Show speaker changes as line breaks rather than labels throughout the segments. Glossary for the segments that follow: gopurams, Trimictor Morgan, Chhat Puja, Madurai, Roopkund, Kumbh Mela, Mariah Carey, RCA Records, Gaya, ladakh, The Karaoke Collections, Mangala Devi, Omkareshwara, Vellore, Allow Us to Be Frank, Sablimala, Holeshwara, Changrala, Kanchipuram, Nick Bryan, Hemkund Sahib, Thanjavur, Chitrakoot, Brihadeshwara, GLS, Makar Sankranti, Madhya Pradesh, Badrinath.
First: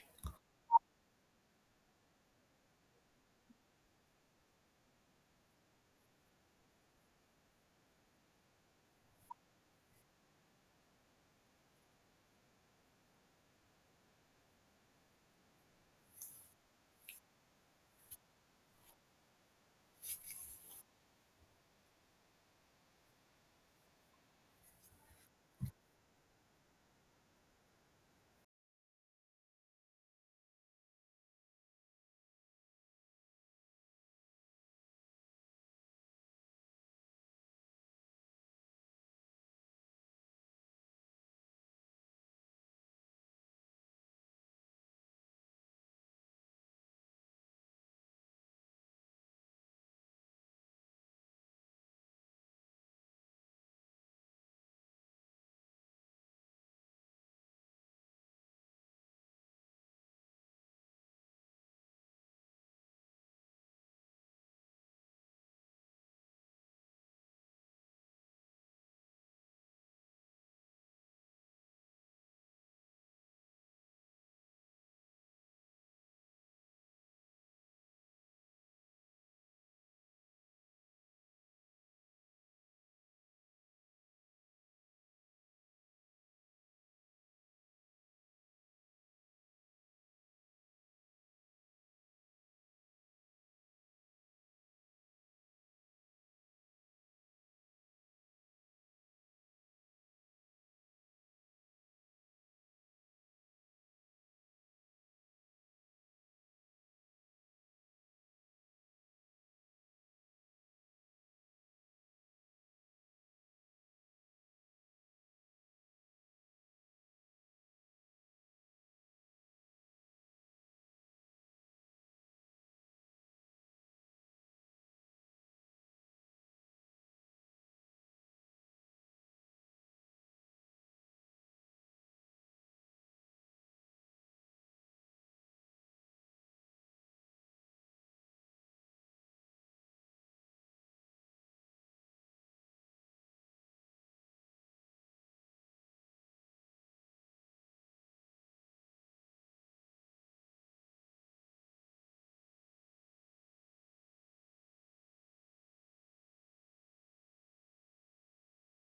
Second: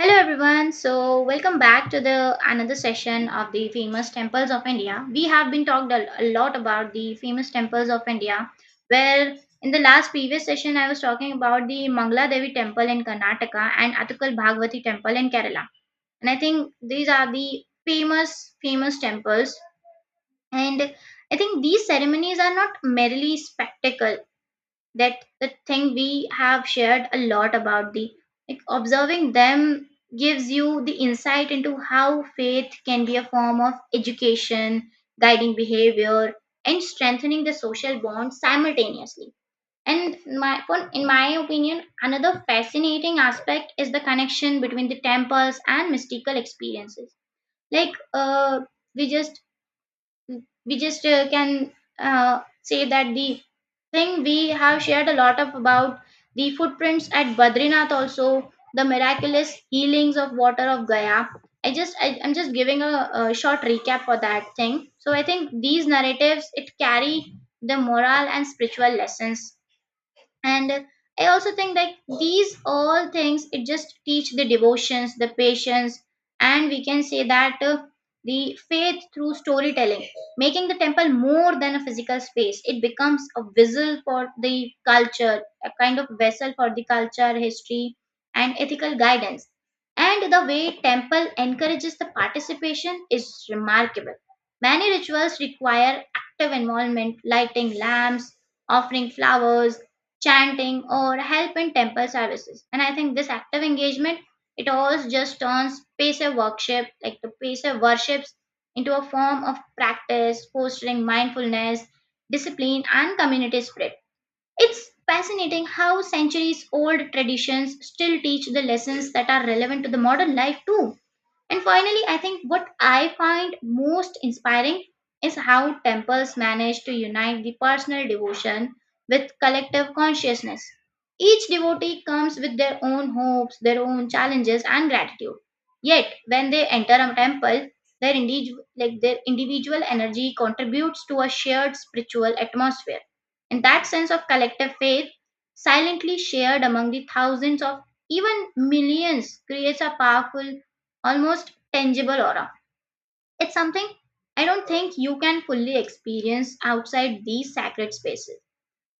Hello everyone. So welcome back to the another session of the famous temples of India. We have been talked a lot about the famous temples of India. Where in the last previous session I was talking about the Mangala Devi temple in Karnataka and Athukal Bhagwati temple in Kerala. And I think these are the famous temples and I think these ceremonies are not merely spectacle that the thing we have shared a lot about the like observing them gives you the insight into how faith can be a form of education guiding behavior and strengthening the social bond simultaneously and in my opinion another fascinating aspect is the connection between the temples and mystical experiences like we just Mm, we just can say that the thing we have shared a lot of about the footprints at Badrinath also the miraculous healings of water of Gaya. I'm just giving a short recap for that thing. So I think these narratives it carry the moral and spiritual lessons and I also think like these all things it just teach the devotions the patience and we can say that the faith through storytelling making the temple more than a physical space it becomes a vessel for the culture a kind of vessel for the culture history and ethical guidance. And the way temple encourages the participation is remarkable. Many rituals require active involvement lighting lamps offering flowers chanting or help in temple services. And I think this active engagement it all just turns passive worship like the passive worships into a form of practice fostering mindfulness discipline and community spirit. It's fascinating how centuries old traditions still teach the lessons that are relevant to the modern life too. And finally, I think what I find most inspiring is how temples manage to unite the personal devotion with collective consciousness. Each devotee comes with their own hopes, their own challenges, and gratitude. Yet, when they enter a temple, like their individual energy contributes to a shared spiritual atmosphere. And that sense of collective faith, silently shared among the thousands of even millions, creates a powerful almost tangible aura. It's something I don't think you can fully experience outside these sacred spaces.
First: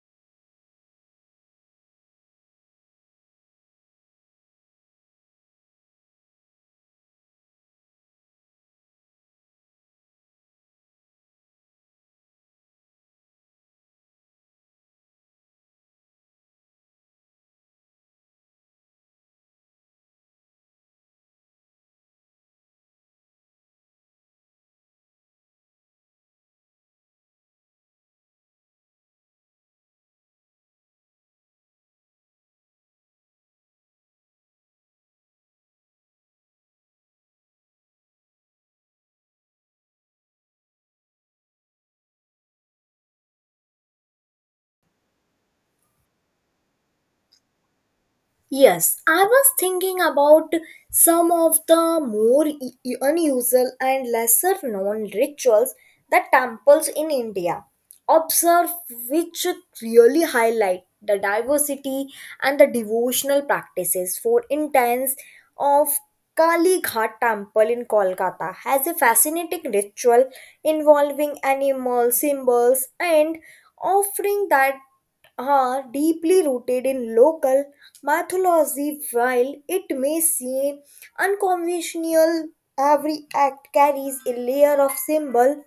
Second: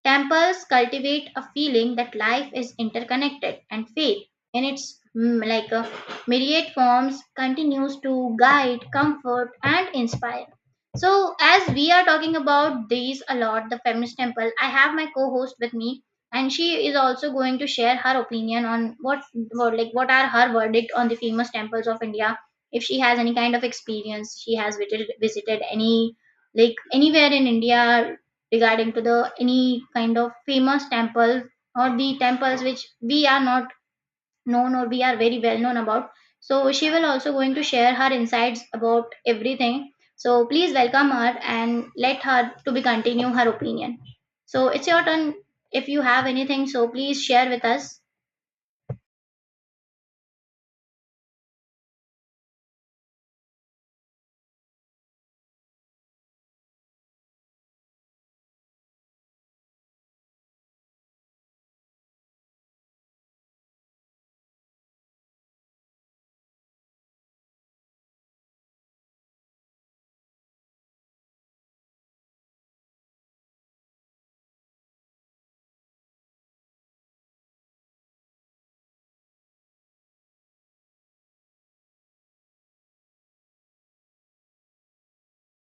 Temples cultivate a feeling that life is interconnected and faith in its myriad forms continues to guide, comfort and inspire. So as we are talking about these a lot, the feminist temple, I have my co-host with me and she is also going to share her opinion on what are her verdict on the famous temples of India. If she has any kind of experience, she has visited any like anywhere in India regarding to the any kind of famous temples or the temples which we are not known or we are very well known about. So she will also going to share her insights about everything. So please welcome her and let her to be continue her opinion. So it's your turn. If you have anything so please share with us.
Yes, I was thinking about some of the more unusual and lesser known rituals that temples in India observe, which really highlight the diversity and the devotional practices. For instance, of Kali Ghat Temple in Kolkata has a fascinating ritual involving animal symbols and offering that are deeply rooted in local mythology. While it may seem unconventional, every act carries a layer of symbol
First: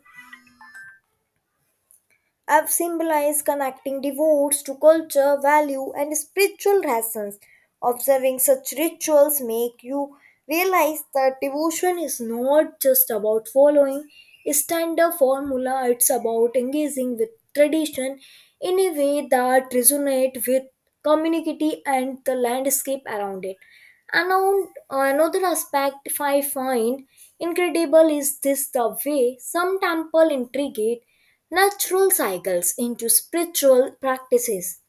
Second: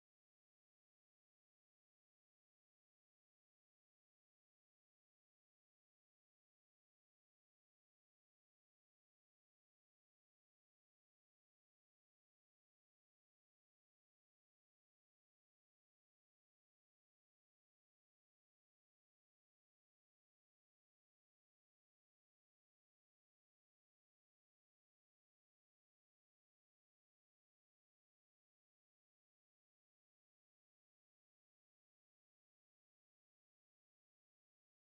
have symbolized connecting devotes to culture, value, and spiritual lessons. Observing such rituals make you realize that devotion is not just about following a standard formula, it's about engaging with tradition in a way that resonates with community and the landscape around it. Another aspect I find incredible is this the way some temple integrate natural cycles into spiritual practices.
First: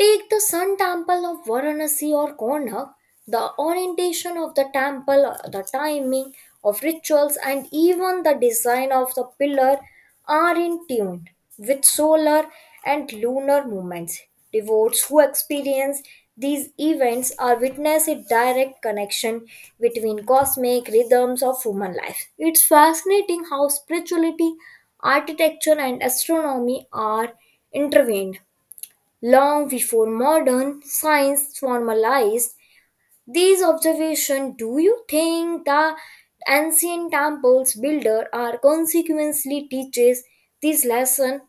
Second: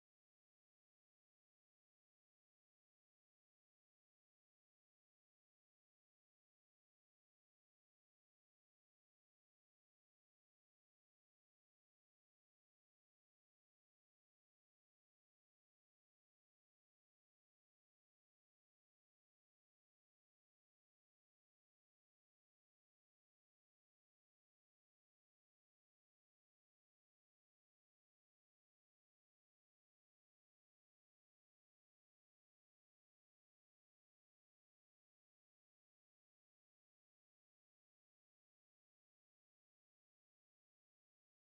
Take the Sun Temple of Varanasi or Konak, the orientation of the temple, the timing of rituals, and even the design of the pillar are in tune with solar and lunar movements. Devotees who experience these events are witness a direct connection between cosmic rhythms of human life. It's fascinating how spirituality, architecture, and astronomy are intervened. Long before modern science formalized these observations, do you think the ancient temples builder are consequently teaches this lesson,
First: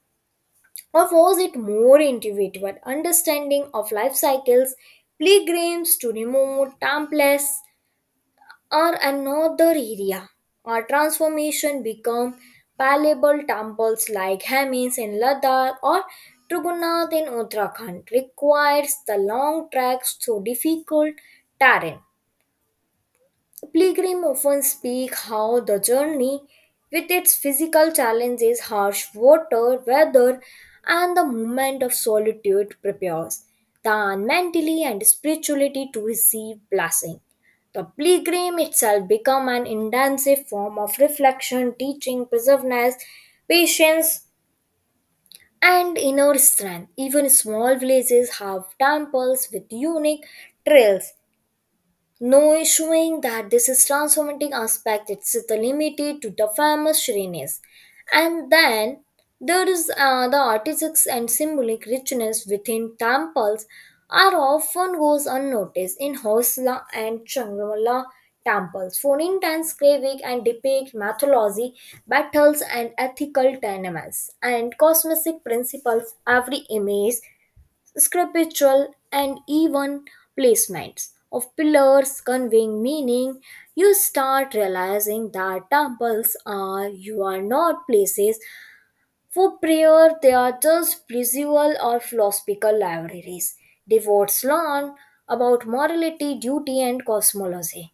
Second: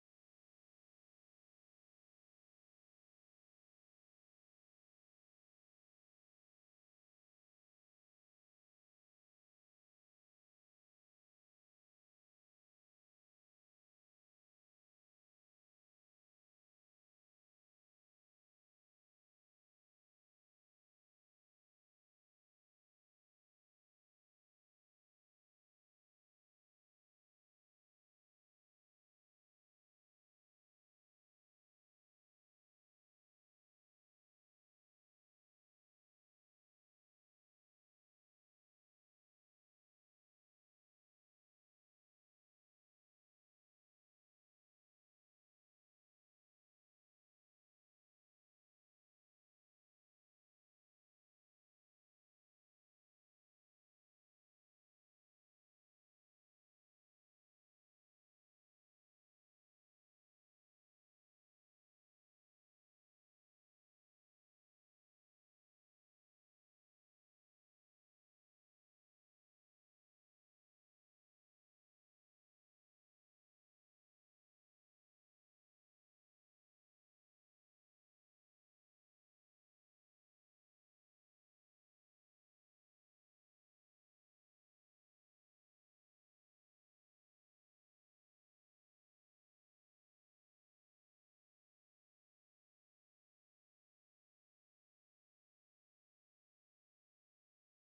or was it more intuitive understanding of life cycles, pilgrims to remote temples? Or another area. Our transformation become palatable temples like Hamis in Ladakh or Trugunath in Uttarakhand requires the long tracks through difficult terrain. Pilgrim often speak how the journey, with its physical challenges, harsh water, weather, and the moment of solitude, prepares the man mentally and spirituality to receive blessing. The pilgrim itself become an intensive form of reflection, teaching, perseverance, patience, and inner strength. Even small villages have temples with unique trails no issuing that this is transformative aspect it's the limited to the famous shriness. And then there is the artistic and symbolic richness within temples are often goes unnoticed in Hosla and Changrala temples for intense craving and depict mythology, battles and ethical dilemmas and cosmic principles every image scriptural, and even placements of pillars conveying meaning, you start realizing that temples are you are not places for prayer, they are just spiritual or philosophical libraries. Devotes learn about morality, duty, and cosmology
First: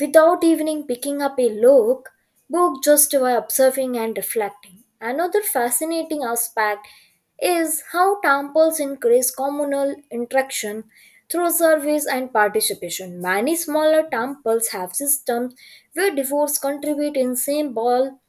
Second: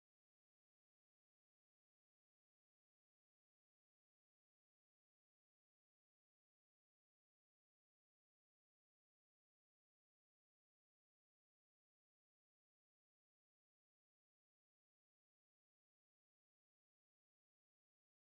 without even picking up a look, book just by observing and reflecting. Another fascinating aspect is how temples increase communal interaction through service and participation. Many smaller temples have systems where devotees contribute in symbol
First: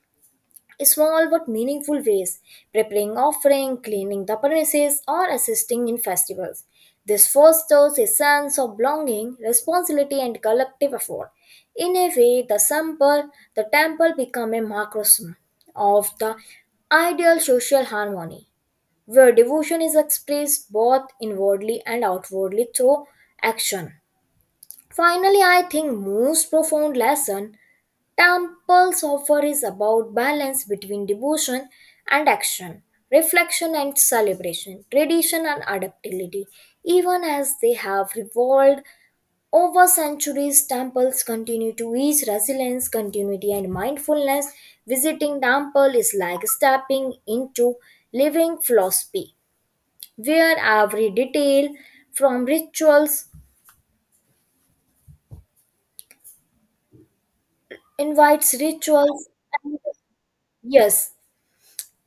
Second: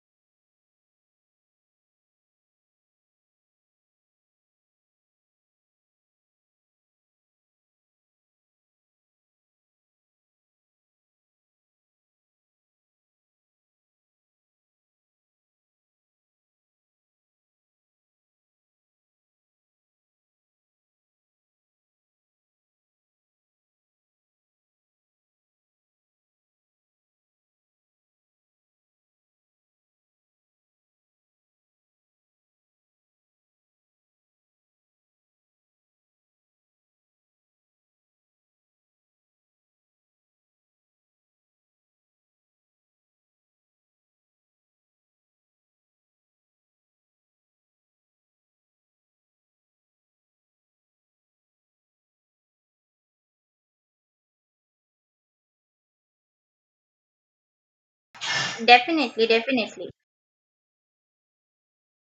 small but meaningful ways, preparing offering, cleaning the premises, or assisting in festivals. This fosters a sense of belonging, responsibility, and collective effort. In a way, the temple become a microcosm of the ideal social harmony, where devotion is expressed both inwardly and outwardly through action. Finally, I think most profound lesson temples offer is about balance between devotion and action, reflection and celebration, tradition and adaptability. Even as they have evolved over centuries, temples continue to teach resilience, continuity, and mindfulness. Visiting temple is like stepping into living philosophy, where every detail from rituals invites rituals
Definitely,
and
definitely.
yes,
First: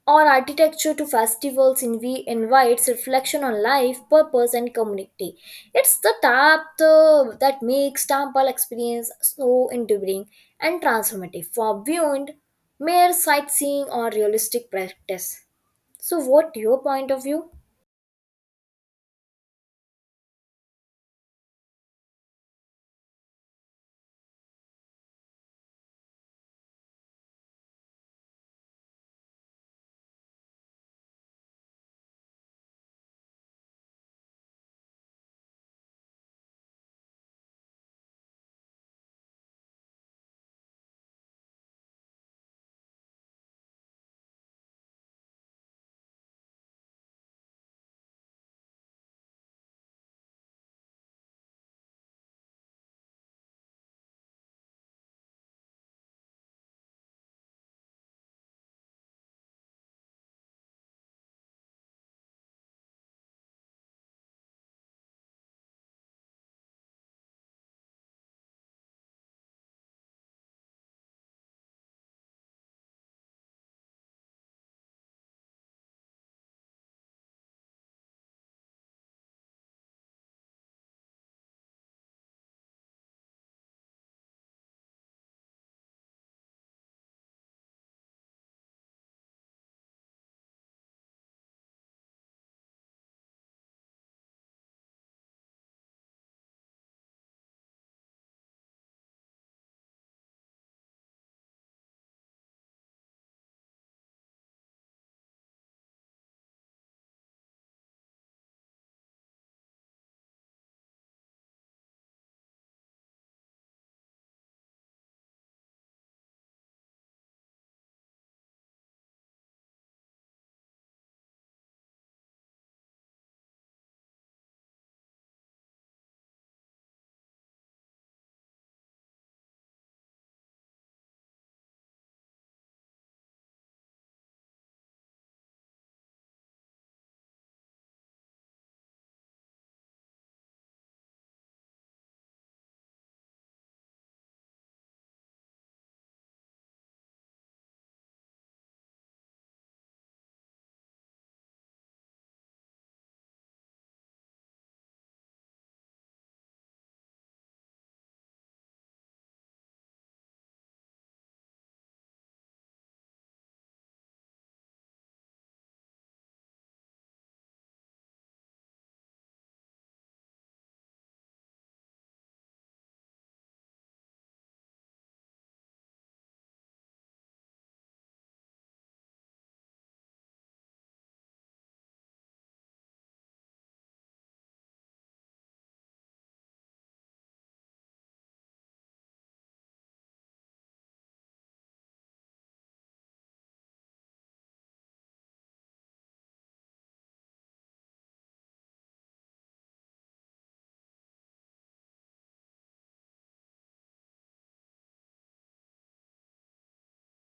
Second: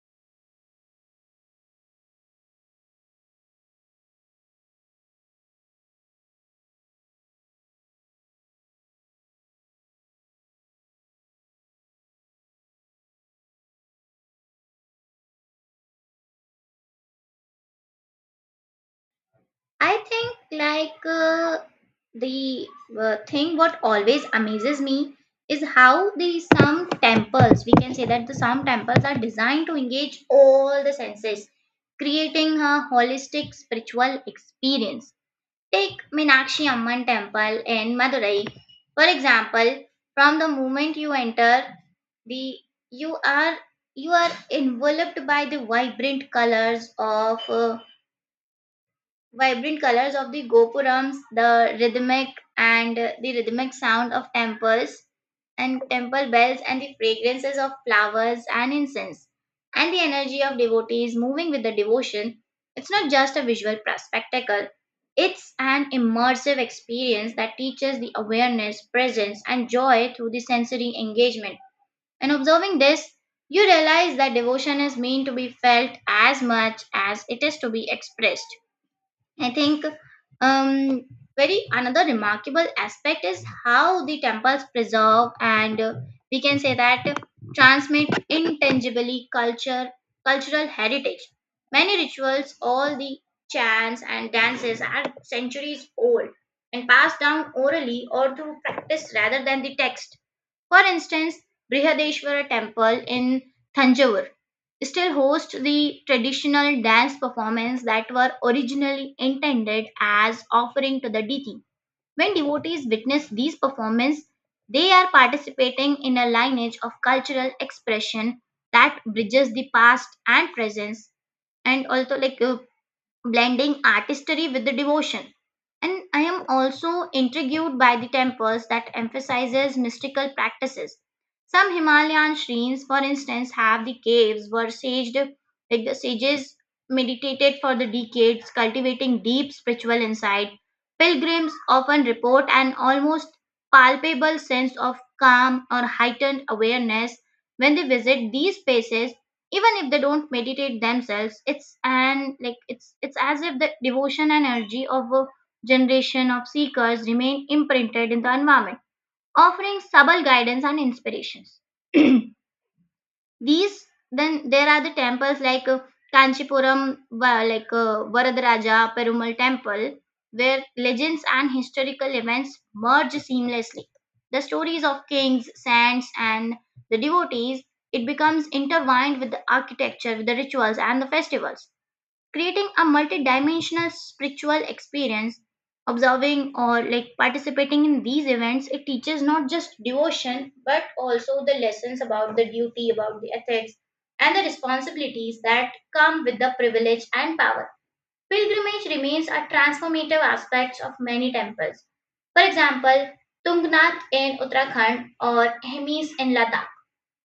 on architecture to festivals in we invites reflection on life, purpose and community. It's the tap the, that makes temple experience so enduring and transformative for beyond mere sightseeing or realistic practice. So what your point of view?
I think like the thing what always amazes me is how the some temples we can say that the some temples are designed to engage all the senses, creating a holistic spiritual experience. Take Meenakshi Amman Temple in Madurai, for example. From the moment you enter, the you are you are enveloped by the vibrant colors of the gopurams, the rhythmic sound of temple bells and the fragrances of flowers and incense and the energy of devotees moving with the devotion. It's not just a visual spectacle. It's an immersive experience that teaches the awareness, presence, and joy through the sensory engagement. In observing this, you realize that devotion is meant to be felt as much as it is to be expressed. I think um, very another remarkable aspect is how the temples preserve and we can say that transmit intangibly culture cultural heritage. Many rituals, all the chants and dances are centuries old and passed down orally or through practice rather than the text. For instance, Brihadeshwara temple in Thanjavur still hosts the traditional dance performance that were originally intended as offering to the deity. When devotees witness these performances, they are participating in a lineage of cultural expression that bridges the past and presence and also blending artistry with the devotion. And I am also intrigued by the temples that emphasizes mystical practices. Some Himalayan shrines, for instance, have the caves where saged, like the sages meditated for the decades, cultivating deep spiritual insight. Pilgrims often report an almost palpable sense of calm or heightened awareness when they visit these spaces even if they don't meditate themselves. It's as if the devotion and energy of a generation of seekers remain imprinted in the environment offering subtle guidance and inspirations. These Then there are the temples like Varadaraja Perumal Temple, where legends and historical events merge seamlessly. The stories of kings, saints, and the devotees it becomes intertwined with the architecture, with the rituals, and the festivals creating a multidimensional spiritual experience. Observing or like participating in these events it teaches not just devotion but also the lessons about the duty about the ethics and the responsibilities that come with the privilege and power. Pilgrimage remains a transformative aspect of many temples. For example tungnath in uttarakhand or hemis in ladakh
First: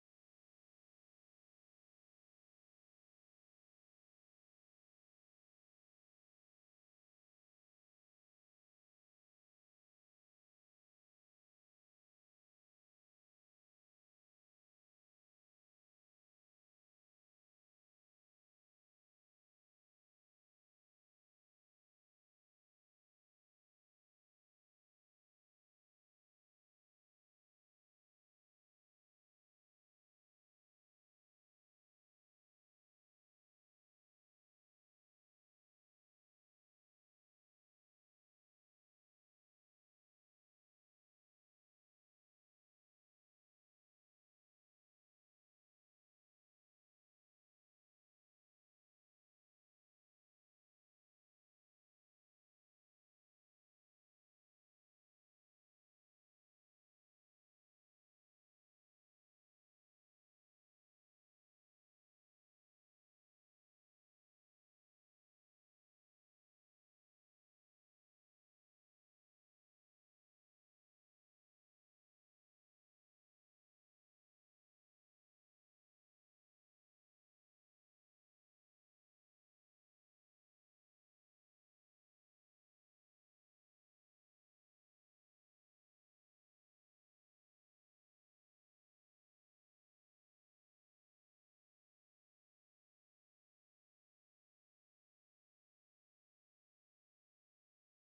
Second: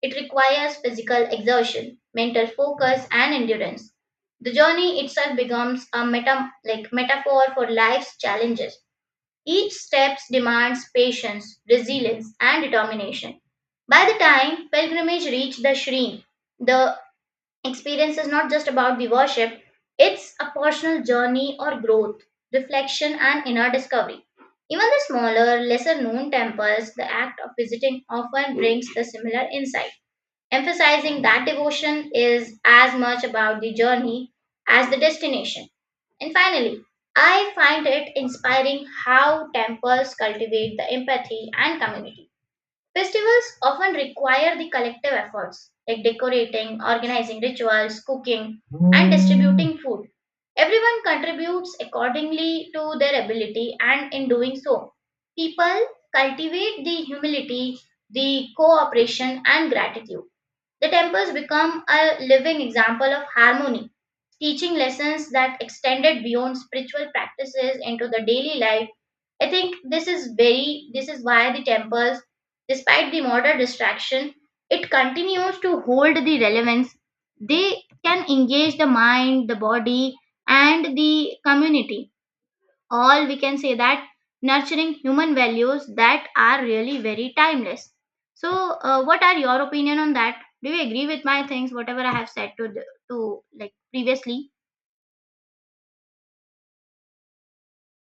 it requires physical exertion, mental focus, and endurance. The journey itself becomes a metaphor for life's challenges. Each step demands patience, resilience, and determination. By the time pilgrimage reached the Shri, the experience is not just about the worship, it's a personal journey or growth, reflection, and inner discovery. Even the smaller, lesser known temples, the act of visiting often brings the similar insight emphasizing that devotion is as much about the journey as the destination. And finally, I find it inspiring how temples cultivate the empathy and community. Festivals often require the collective efforts like decorating, organizing rituals, cooking, and distributing food. Everyone contributes accordingly to their ability, and in doing so, people cultivate the humility, the cooperation, and gratitude. The temples become a living example of harmony, teaching lessons that extended beyond spiritual practices into the daily life. I think this is very this is why the temples, despite the modern distraction, it continues to hold the relevance. They can engage the mind, the body, and the community all we can say that nurturing human values that are really very timeless. So what are your opinion on that. Do you agree with my things whatever I have said to to like previously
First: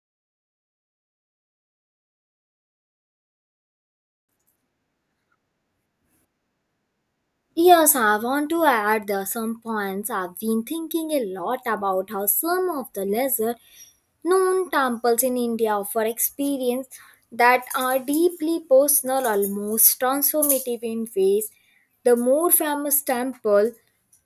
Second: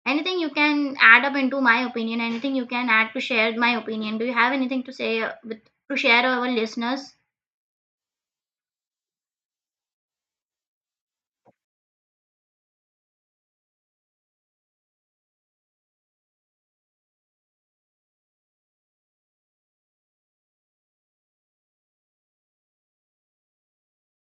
anything you can add up into my opinion anything you can add to share my opinion do you have anything to say with to share our listeners.
Yes, I want to add there some points. I've been thinking a lot about how some of the lesser known temples in India offer experience that are deeply personal, almost transformative in ways. The more famous temple,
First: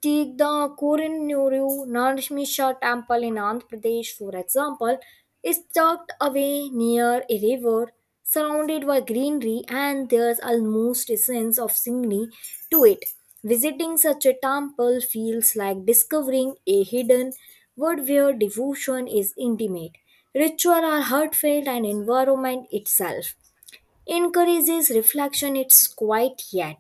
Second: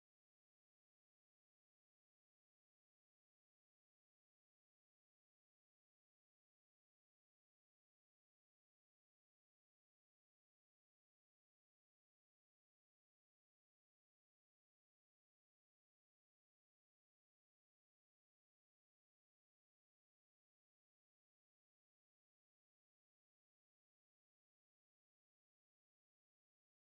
take the Korinuru Narsimha temple in Andhra Pradesh, for example, is tucked away near a river surrounded by greenery and there's almost a sense of scenery to it. Visiting such a temple feels like discovering a hidden world where devotion is intimate, ritual are heartfelt, and environment itself encourages reflection. It's quiet yet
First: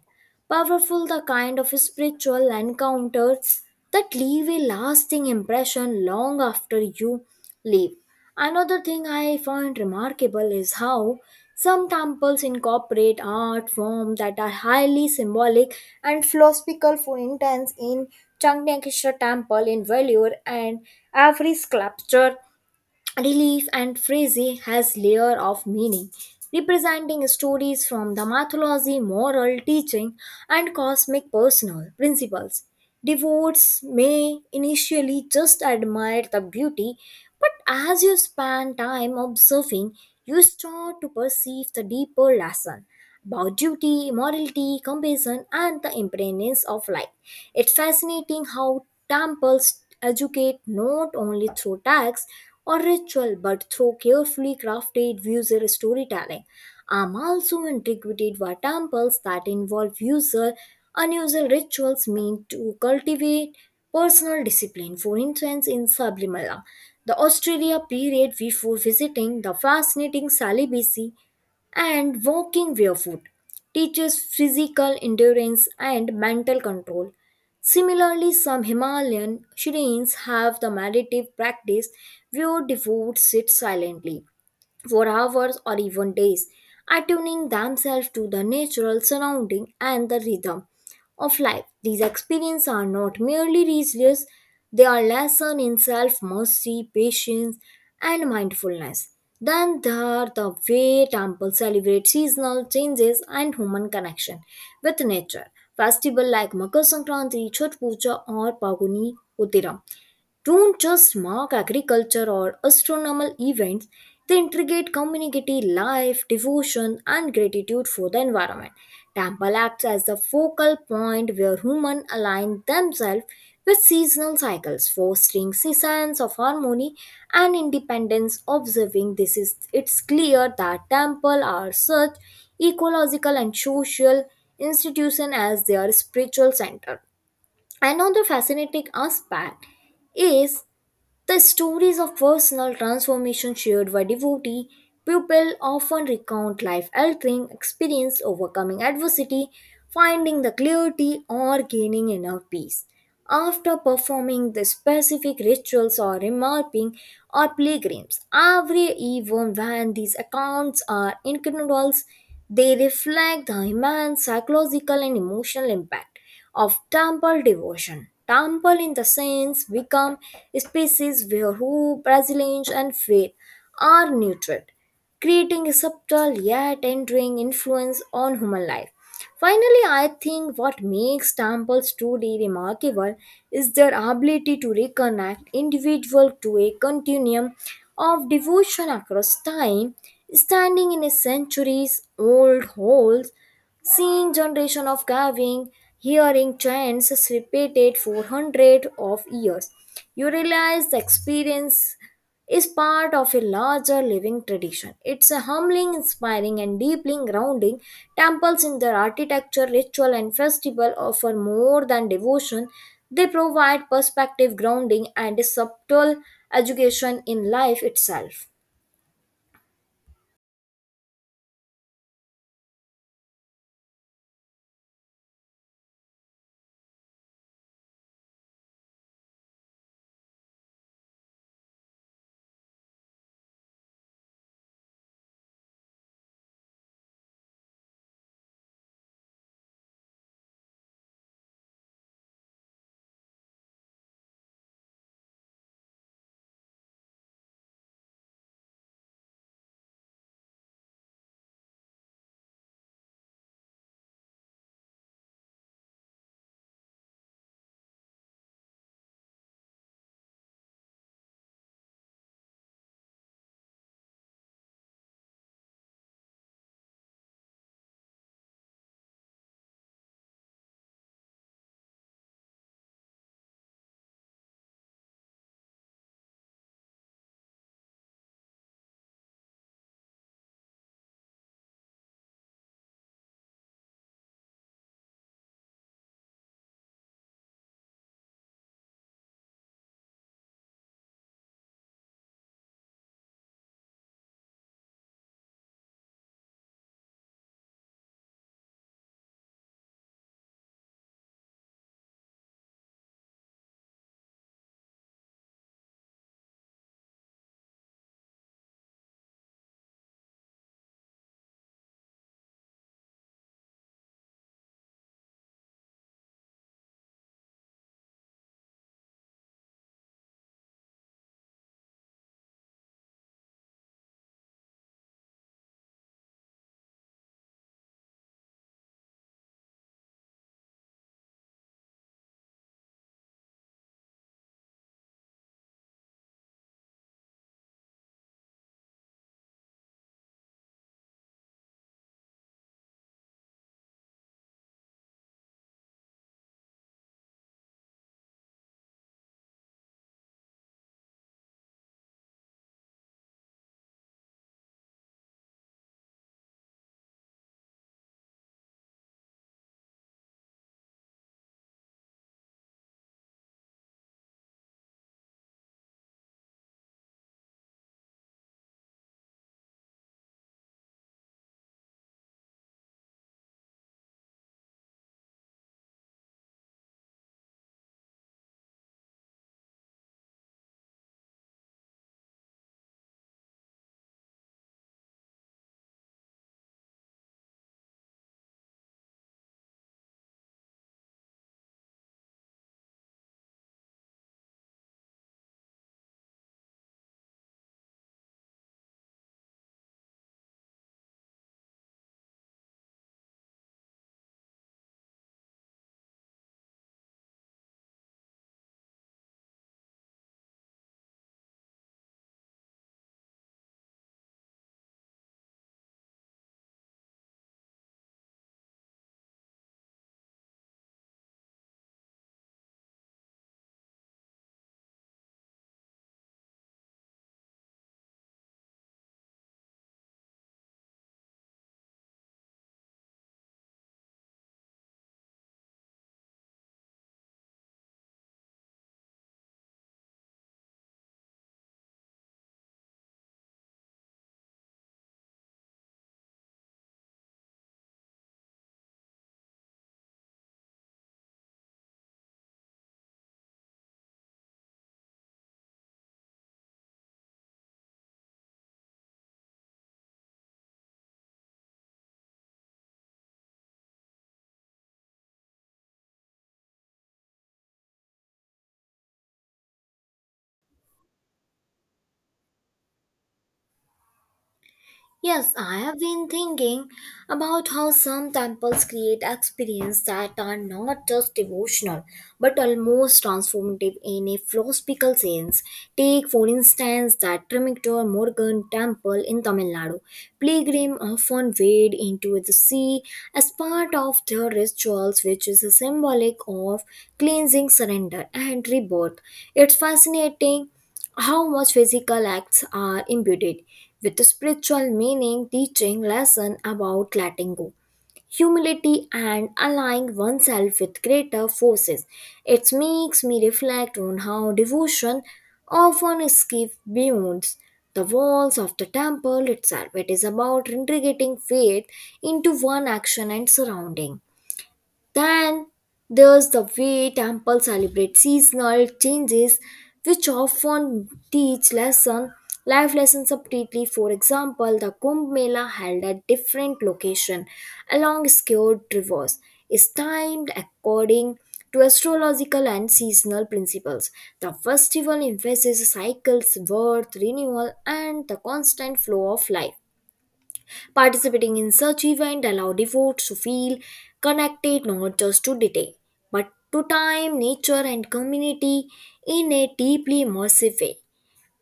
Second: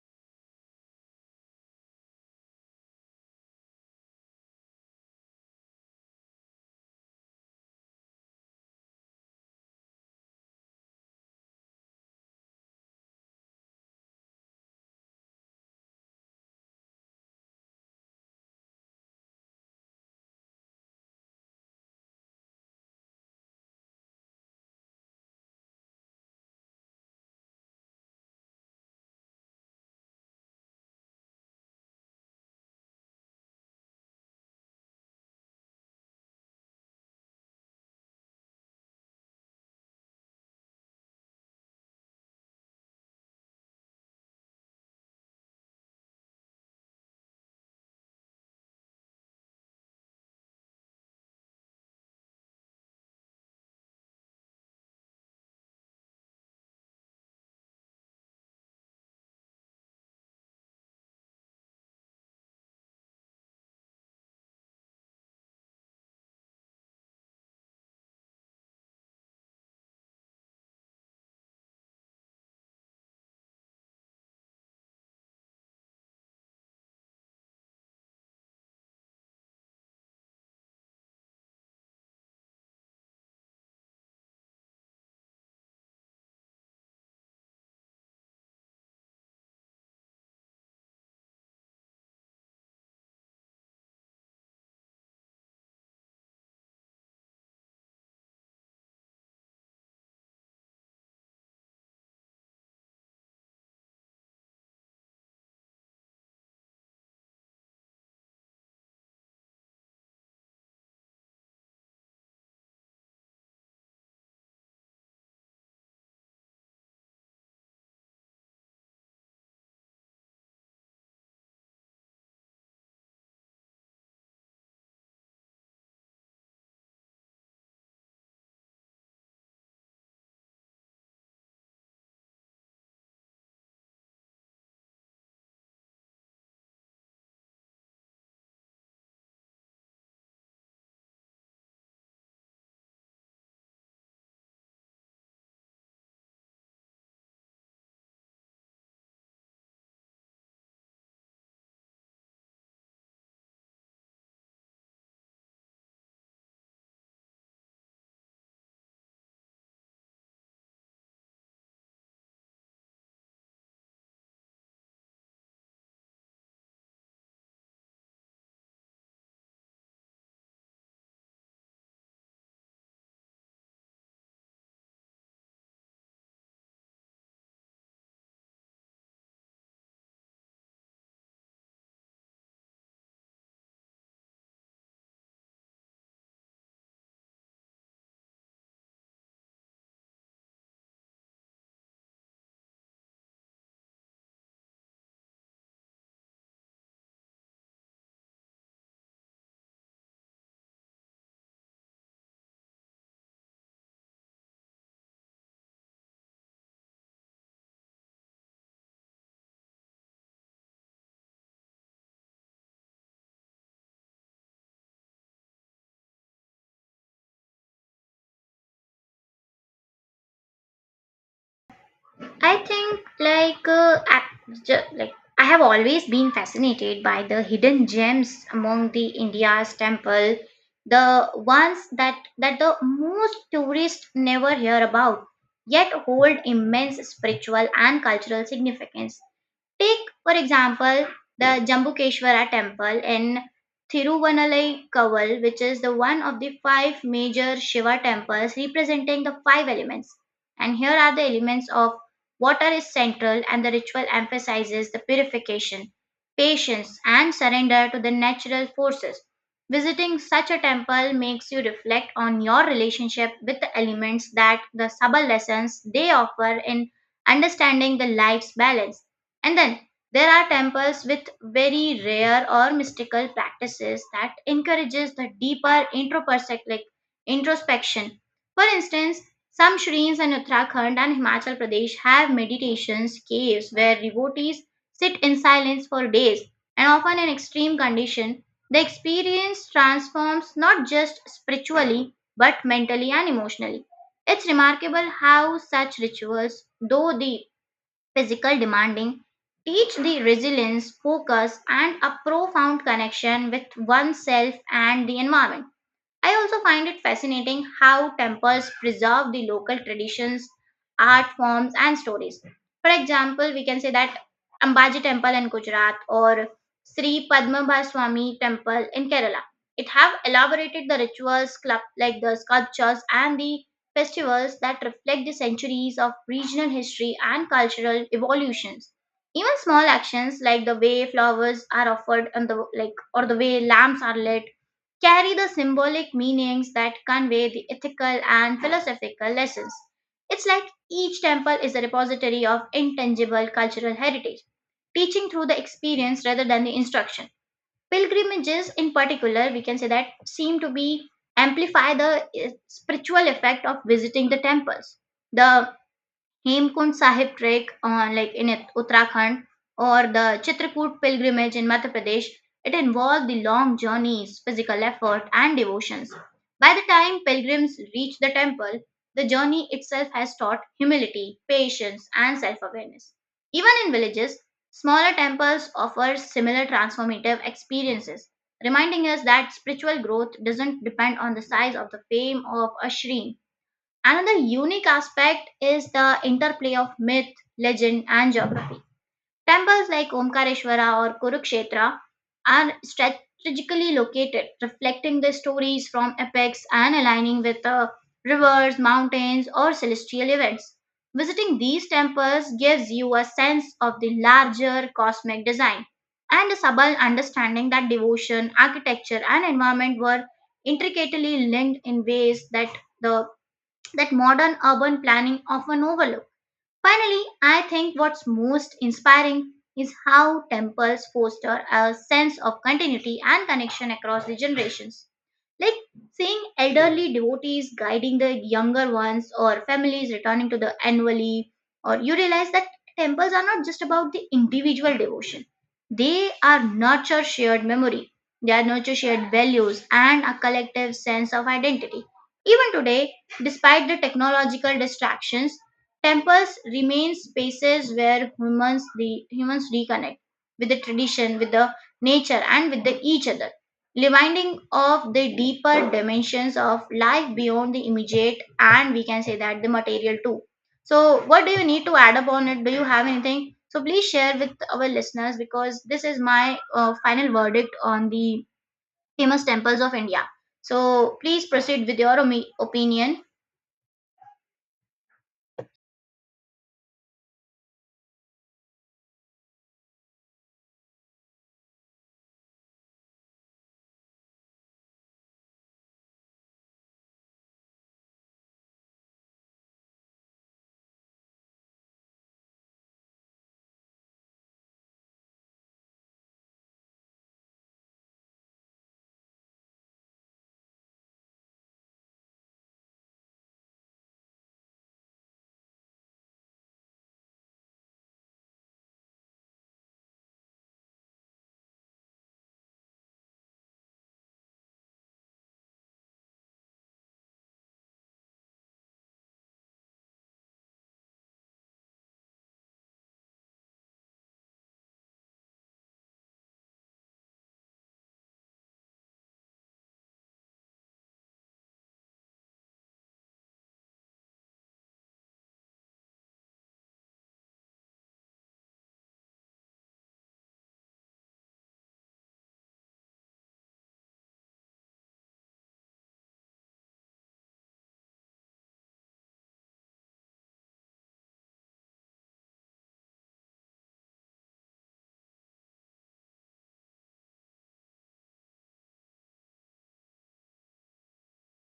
powerful, the kind of spiritual encounters that leave a lasting impression long after you leave. Another thing I find remarkable is how some temples incorporate art forms that are highly symbolic and philosophical. For instance, in Changnakeshwar Temple in Vellore, and every sculpture relief and phrase has layer of meaning, representing stories from the mythology, moral teaching, and cosmic personal principles. Devotees may initially just admire the beauty, but as you spend time observing, you start to perceive the deeper lesson about duty, morality, compassion, and the impermanence of life. It's fascinating how temples educate not only through texts or ritual, but through carefully crafted user storytelling. I'm also intrigued by temples that involve user unusual rituals meant to cultivate personal discipline. For instance, in Sablimala, the Australia period before visiting the fascinating celibacy and walking barefoot teaches physical endurance and mental control. Similarly, some Himalayan shrines have the meditative practice where devotees sit silently for hours or even days, attuning themselves to the natural surrounding and the rhythm of life. These experiences are not merely resilience, they are lessons in self-mastery, patience, and mindfulness. Then there are the way temples celebrate seasonal changes and human connection with nature. Festivals like Makar Sankranti, Chhat Puja, or Paguni Uttiram don't just mark agriculture or astronomical events, they integrate community life, devotion, and gratitude for the environment. Temple acts as the focal point where humans align themselves with seasonal cycles, fostering seasons of harmony and independence. Observing this is it's clear that temple are such ecological and social institution as their spiritual center. Another fascinating aspect is the stories of personal transformation shared by devotee people often recount life altering experience, overcoming adversity, finding the clarity, or gaining inner peace. After performing the specific rituals or remarking or pilgrims, every even when these accounts are incredible, they reflect the immense psychological and emotional impact of temple devotion. Temple, in the sense, become spaces where hope, resilience, and faith are nurtured, creating a subtle yet enduring influence on human life. Finally, I think what makes temples truly remarkable is their ability to reconnect individual to a continuum of devotion across time, standing in a centuries old halls seeing generation of carving, hearing chants repeated for hundreds of years. You realize the experience is part of a larger living tradition. It's a humbling, inspiring, and deeply grounding. Temples in their architecture, ritual, and festival offer more than devotion. They provide perspective, grounding, and a subtle education in life itself.
I think I have always been fascinated by the hidden gems among the India's temple, the ones that the most tourists never hear about, yet hold immense spiritual and cultural significance. Take, for example, the Jambukeshwara temple in Thiruvannamalai Koval, which is the one of the five major Shiva temples representing the five elements. And here are the elements of water is central and the ritual emphasizes the purification, patience and surrender to the natural forces. Visiting such a temple makes you reflect on your relationship with the elements that the subtle lessons they offer in understanding the life's balance. And then there are temples with very rare or mystical practices that encourages the deeper introspective introspection. For instance, some shrines in Uttarakhand and Himachal Pradesh have meditations caves where devotees sit in silence for days and often in extreme condition. The experience transforms not just spiritually but mentally and emotionally. It's remarkable how such rituals, though deep, physical demanding teach the resilience, focus, and a profound connection with oneself and the environment. I also find it fascinating how temples preserve the local traditions, art forms, and stories. For example, we can say that Ambaji Temple in Gujarat or Sri Padmabha Swami Temple in Kerala. It have elaborated the rituals, club, like the sculptures and the festivals that reflect the centuries of regional history and cultural evolutions. Even small actions like the way flowers are offered and the like or the way lamps are lit carry the symbolic meanings that convey the ethical and philosophical lessons. It's like each temple is a repository of intangible cultural heritage, teaching through the experience rather than the instruction. Pilgrimages, in particular, we can say that seem to be amplify the spiritual effect of visiting the temples. The Hemkund Sahib trek like in Uttarakhand or the Chitrakoot pilgrimage in Madhya Pradesh, it involved the long journeys, physical effort, and devotions. By the time pilgrims reach the temple, the journey itself has taught humility, patience, and self awareness. Even in villages, smaller temples offer similar transformative experiences, reminding us that spiritual growth doesn't depend on the size of the fame of a shrine. Another unique aspect is the interplay of myth, legend, and geography. Temples like Omkareshwara or Kurukshetra are strategically located, reflecting the stories from epics and aligning with rivers, mountains, or celestial events. Visiting these temples gives you a sense of the larger cosmic design and a subtle understanding that devotion, architecture, and environment were intricately linked in ways that the that modern urban planning often overlooks. Finally, I think what's most inspiring is how temples foster a sense of continuity and connection across the generations. Like seeing elderly devotees guiding the younger ones or families returning to the annually, or you realize that temples are not just about the individual devotion. They are nurture shared memory. They are nurture shared values and a collective sense of identity. Even today, despite the technological distractions, temples remain spaces where humans reconnect with the tradition, with the nature, and with the each other, reminding of the deeper dimensions of life beyond the immediate and we can say that the material too. So what do you need to add upon it? Do you have anything? So please share with our listeners, because this is my final verdict on the famous temples of India. So please proceed with your opinion.
Yes, I have been thinking about how some temples create experiences that are not just devotional but almost transformative in a philosophical sense. Take, for instance, that Trimictor Morgan temple in Tamil Nadu. Pilgrims often wade into the sea as part of their rituals, which is a symbolic of cleansing, surrender, and rebirth. It's fascinating how much physical acts are imbued with the spiritual meaning, teaching lesson about letting go, humility, and aligning oneself with greater forces. It makes me reflect on how devotion often escapes beyond the walls of the temple itself. It is about integrating faith into one action and surrounding. Then there's the way temples celebrate seasonal changes, which often teach lesson, life lessons separately. For example, the Kumbh Mela held at different location along skewed rivers is timed according to astrological and seasonal principles. The festival emphasizes cycles, birth, renewal, and the constant flow of life. Participating in such event allow devotees to feel connected not just to deity, but to time, nature, and community in a deeply immersive way.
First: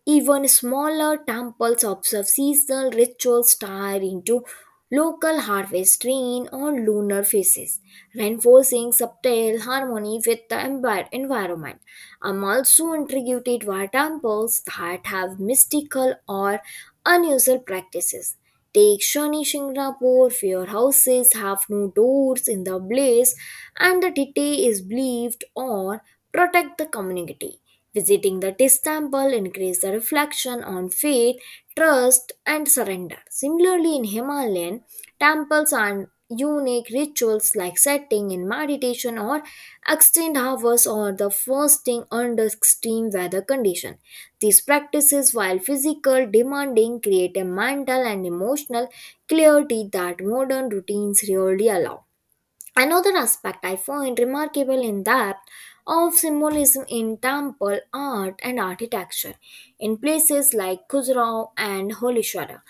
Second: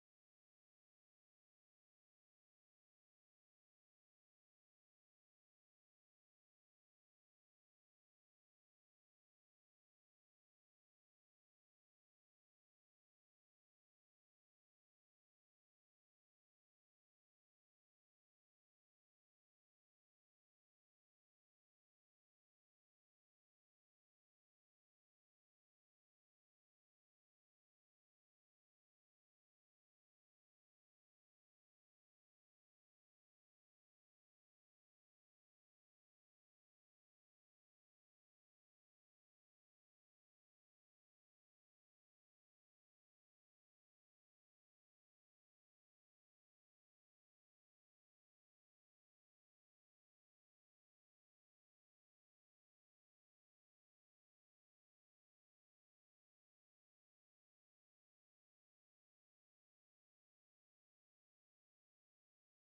Even smaller temples observe seasonal rituals tied into local harvest rain or lunar phases, reinforcing subtle harmony with the environment. I'm also intrigued by temples that have mystical or unusual practices. Take Shani Shingrapur, where houses have no doors in the blaze, and the deity is believed or protect the community. Visiting the Tis temple increased the reflection on faith, trust, and surrender. Similarly, in Himalayan temples and unique rituals like sitting in meditation or extended hours or the fasting under extreme weather condition. These practices, while physical demanding, create a mental and emotional clarity that modern routines rarely allow. Another aspect I find remarkable in that of symbolism in temple art and architecture in places like Khajuraho and Holeshwara.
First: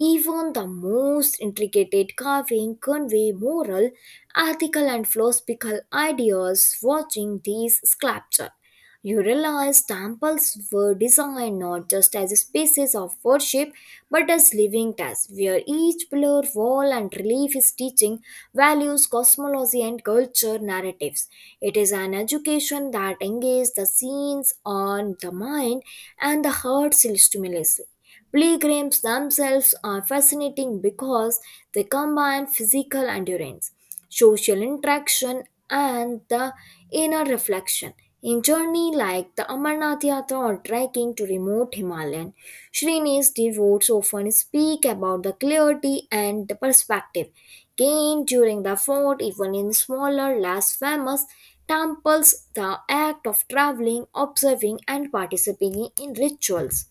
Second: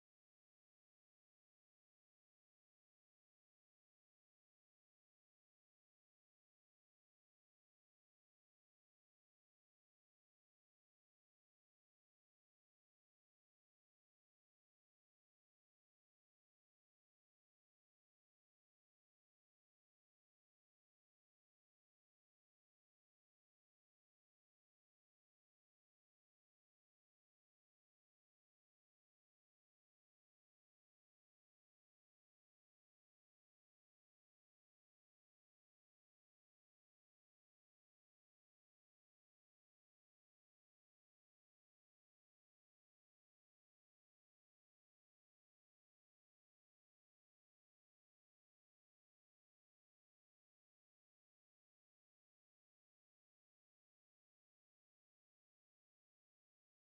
Even the most intricate carving convey moral, ethical, and philosophical ideas. Watching these sculptures, you realize temples were designed not just as spaces of worship but as living tests where each pillar, wall, and relief is teaching values, cosmology, and culture narratives. It is an education that engages the scenes on the mind and the heart simultaneously. Pilgrims themselves are fascinating because they combine physical endurance, social interaction, and the inner reflection. In journey like the Amarnath Yatra or trekking to remote Himalayan, Srinivas devotees often speak about the clarity and the perspective gained during the fort, even in smaller, less famous temples. The act of traveling, observing, and participating in rituals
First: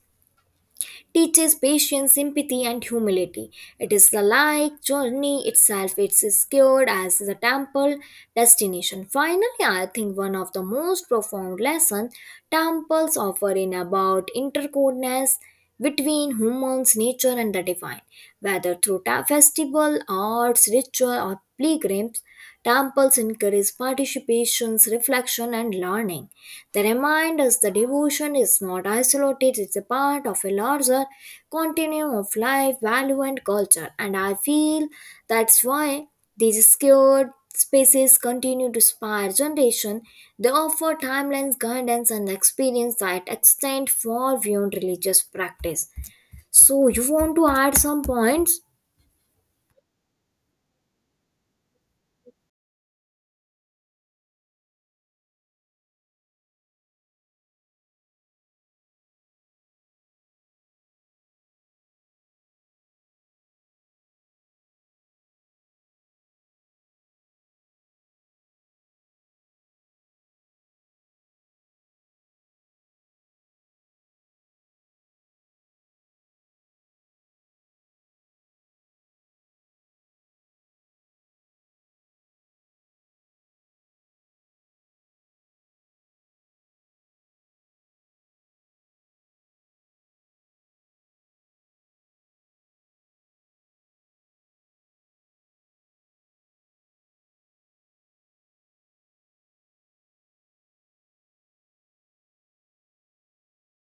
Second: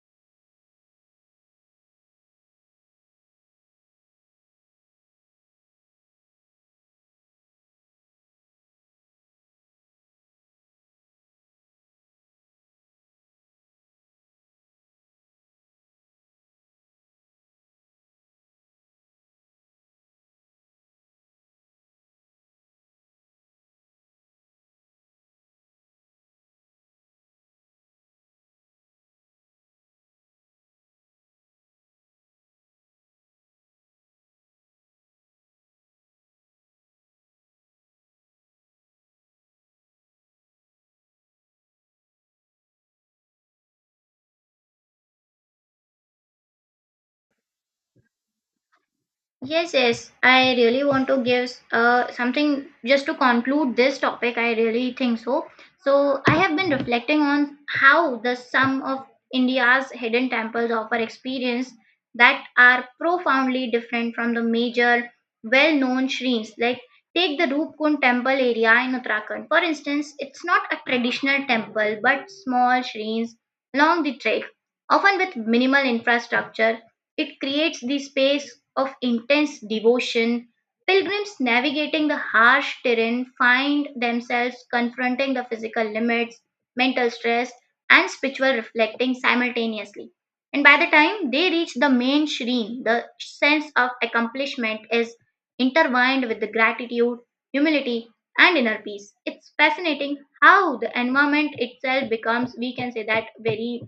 teaches patience, sympathy, and humility. It is the like journey itself. It's secured as the temple destination. Finally, I think one of the most profound lessons temples offer in about interconnectedness between humans, nature, and the divine. Whether through festival, arts, ritual, or pilgrims, temples encourage participation, reflection, and learning. They remind us the devotion is not isolated, it's a part of a larger continuum of life, value, and culture. And I feel that's why these scared spaces continue to inspire generation. They offer timelines, guidance, and experience that extend far beyond religious practice. So, you want to add some points?
Yes, yes. I really want to give something just to conclude this topic. I really think so. So, I have been reflecting on how the sum of India's hidden temples offer experience that are profoundly different from the major well known shrines. Like, take the Roopkund temple area in Uttarakhand. For instance, it's not a traditional temple but small shrines along the trail, often with minimal infrastructure, it creates the space of intense devotion. Pilgrims navigating the harsh terrain find themselves confronting the physical limits, mental stress, and spiritual reflecting simultaneously. And by the time they reach the main shrine, the sense of accomplishment is intertwined with the gratitude, humility, and inner peace. It's fascinating how the environment itself becomes, we can say that, very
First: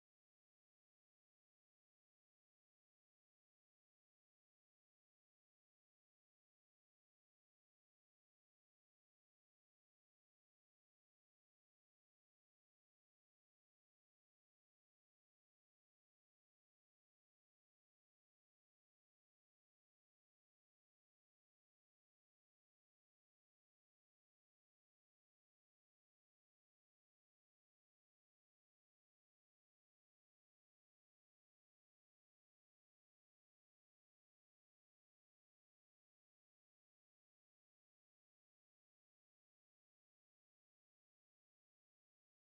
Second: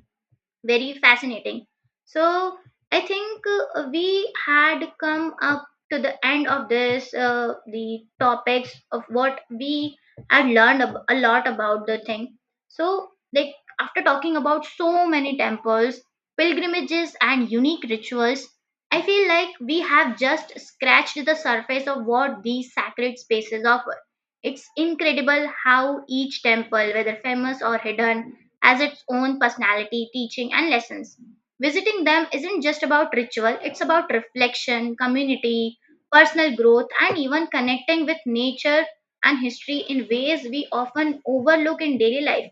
very fascinating. So I think we had come up to the end of this the topics of what we had learned a lot about the thing. So like, after talking about so many temples, pilgrimages, and unique rituals, I feel like we have just scratched the surface of what these sacred spaces offer. It's incredible how each temple, whether famous or hidden, as its own personality, teaching, and lessons. Visiting them isn't just about ritual, it's about reflection, community, personal growth, and even connecting with nature and history in ways we often overlook in daily life.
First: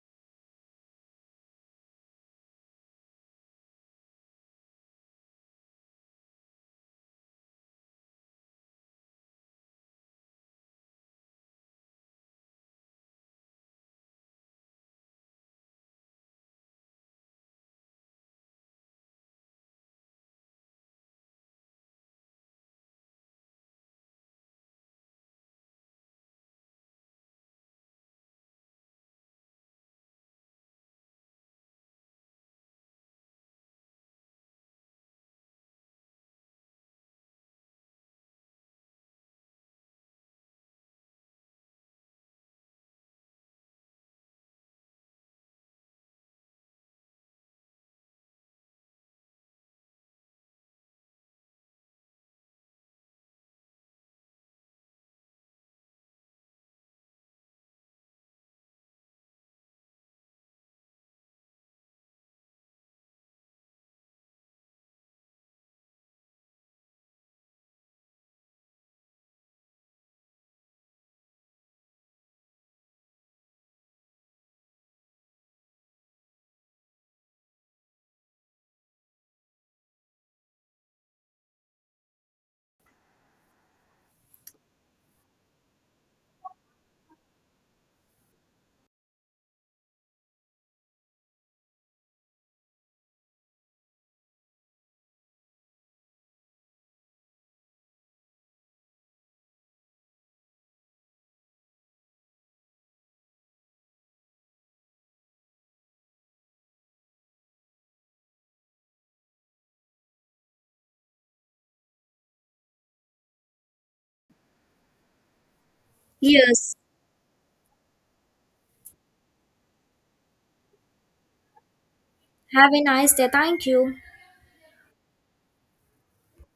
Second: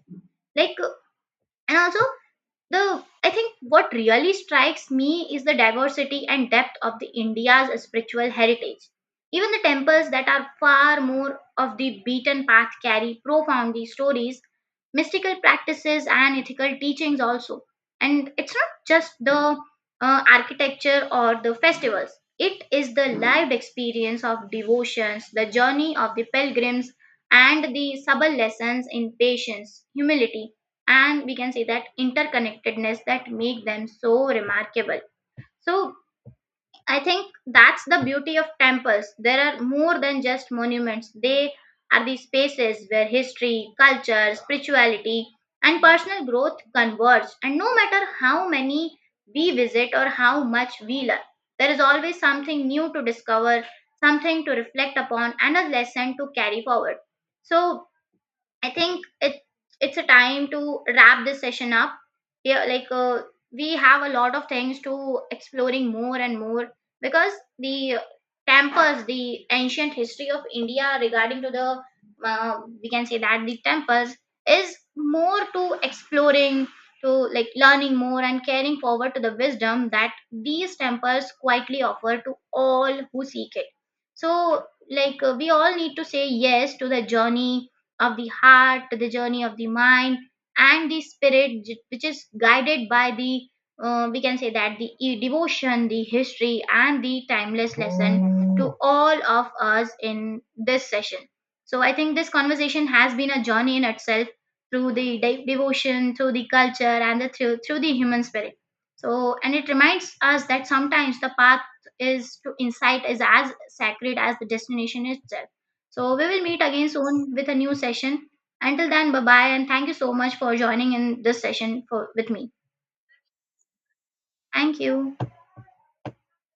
Like, and also, the I think what really strikes me is the diversity and depth of the India's spiritual heritage. Even the temples that are far more of the beaten path carry profoundly stories, mystical practices, and ethical teachings also, and it's not just the architecture or the festivals, it is the lived experience of devotions, the journey of the pilgrims, and the subtle lessons in patience, humility, and we can say that interconnectedness that make them so remarkable. So I think that's the beauty of temples. There are more than just monuments. They are the spaces where history, culture, spirituality, and personal growth converge. And no matter how many we visit or how much we learn, there is always something new to discover, something to reflect upon, and a lesson to carry forward. So, I think it's a time to wrap this session up. Yeah, like we have a lot of things to exploring more and more, because the temples, the ancient history of India regarding to the we can say that the temples is more to exploring, to like learning more and carrying forward to the wisdom that these temples quietly offer to all who seek it. So like we all need to say yes to the journey of the heart, the journey of the mind, and the spirit, which is guided by the, we can say that the devotion, the history, and the timeless lesson to all of us in this session. So I think this conversation has been a journey in itself through the devotion, through the culture, and the, through the human spirit. So, and it reminds us that sometimes the path is to insight is as sacred as the destination itself. So we will meet
Yes.
again soon with a new session. Until then, bye bye, and thank you so much for joining in this session for, with me.
Have a nice day. Thank you.
Thank you.